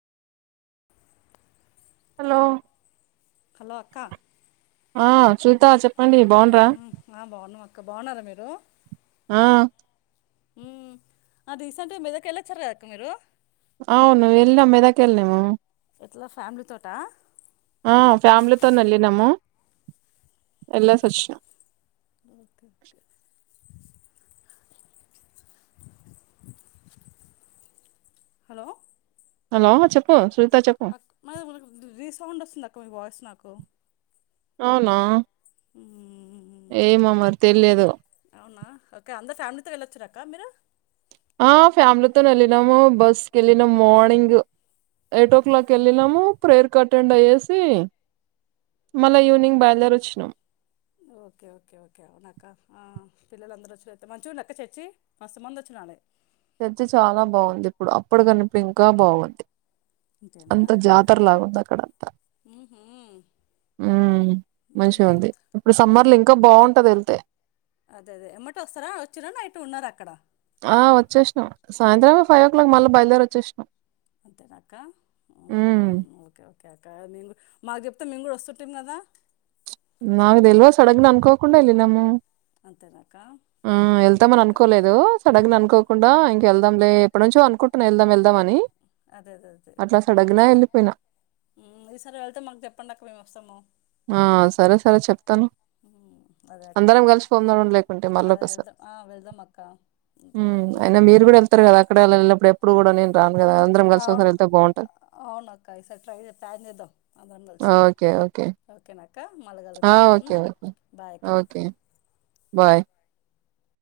Hello hello అక్క ఆ చరిత చెప్పండి బాగుండ్రా బాగున్నాం అక్క బాగున్నారా మీరు ఆ ఉమ్ అ రీసెంట్ మెదక్ వెళ్ళొచ్చారు కదా అక్క మీరు అవును వెళ్ళాం మెదక్ వెళ్ళాము ఎట్లా ఫ్యామిలీ తోటా ఆ ఫ్యామిలీతోని వెళ్ళినాము ఎల్లేసి వచ్చిన ఓకే ఓకే హలో హలో చెప్ప శ్రు అక్ [unintelligible] రీసౌండ్ వస్తుంది అక్క మీ వాయిస్ నాకు అవునా ఏమో మరి తెలియదు త్త వెళ్ళొచ్చరా అక్క మీరు ఆ ఫ్యామిలీతో వెళ్ళినాము బస్కెళ్ళినాము మార్నింగ్ ఎయిటో క్లాక్ వెళ్ళినాము ప్రేయర్ అటెండ్ అయ్యేసి మళ్ళ ఈవినింగ్ బైల్ధేరి వచ్చినాం పిల్లలందరు వచ్చినతే మంచిగా ఉందా అక్క చేర్చి మస్తు మంది వచ్చినాలే చేర్చి చాలా బాగుంది ఇప్పుడు అప్పడు కనిపి ఇంకా బాగుంది అంతేనా అంత జాతరలాగుంది అక్కడంతా మ్మ్హ్మ్. ఉమ్ మంచిగా మ్మ్హ్మ్. ఉంది ఇప్పుడు అంతే సమ్మర్లో ఇంకా బాగుంటది వెళ్తే అదే అదే ఎమ్మటె వస్తారా వచ్చారా నైట్ ఉన్నారా అక్కడ ఆ వచ్చేసినాం సాయంత్రమే ఫైవ్ ఓ క్లాక్ మళ్ళీ బయలుదేరి వచ్చేసినాం అంతేనా అక్క హ్మ్ ఉమ్ ఒకే కేకా మేము కూడా మాకు చెప్తే మేము కూడా వస్తుంటిం కదా మాకు తెల్వద్ సడెన్గానే అనుకోకుండానే వెళ్ళినాము అంతేనక్క ఆ ఉమ్, వెళ్తామని ఓకే అనుకోలేదు సడన్ గా అనుకో కుండా ఇంకెళ్దాం లే ఎప్పుడు నుంచో అనుకుంటన్నా వెదాం వెదామని అట్లా సడగ్గా వెళ్ళిపోయినా ఈ సారి వెళ్తే మాకు చెప్పండి అక్క మేము వస్తాము ఆ సరే సరే చెప్తాను ఉమ్, అదే అక్కడ అందరం కలిసి పొందడం లేకుంటే అదే మళ్ళకసారి వెళ్దాం ఆ, వెళ్దాం అక్క అంతే. ఉమ్, అయినా మీరు కూడా వెళ్తారు కదా అక్కడ వెళ్ళినప్పుడు ఎప్పుడు కూడా నేను రాను కద అందరం కలిసి ఒసారి వెళ్తే బాగుంటది అవునాక్క ఈ సార్ ట్రై చే ప్యాన్ చేద్దాం అందరం కలిసి ఓకే ఓకే ఓకేనా అక్క క్క మళ్ళీ ఆ కలుద్దాం ఓకే ఉమ్ ఓకే బాయ్ అక్క ఓకే బాయ్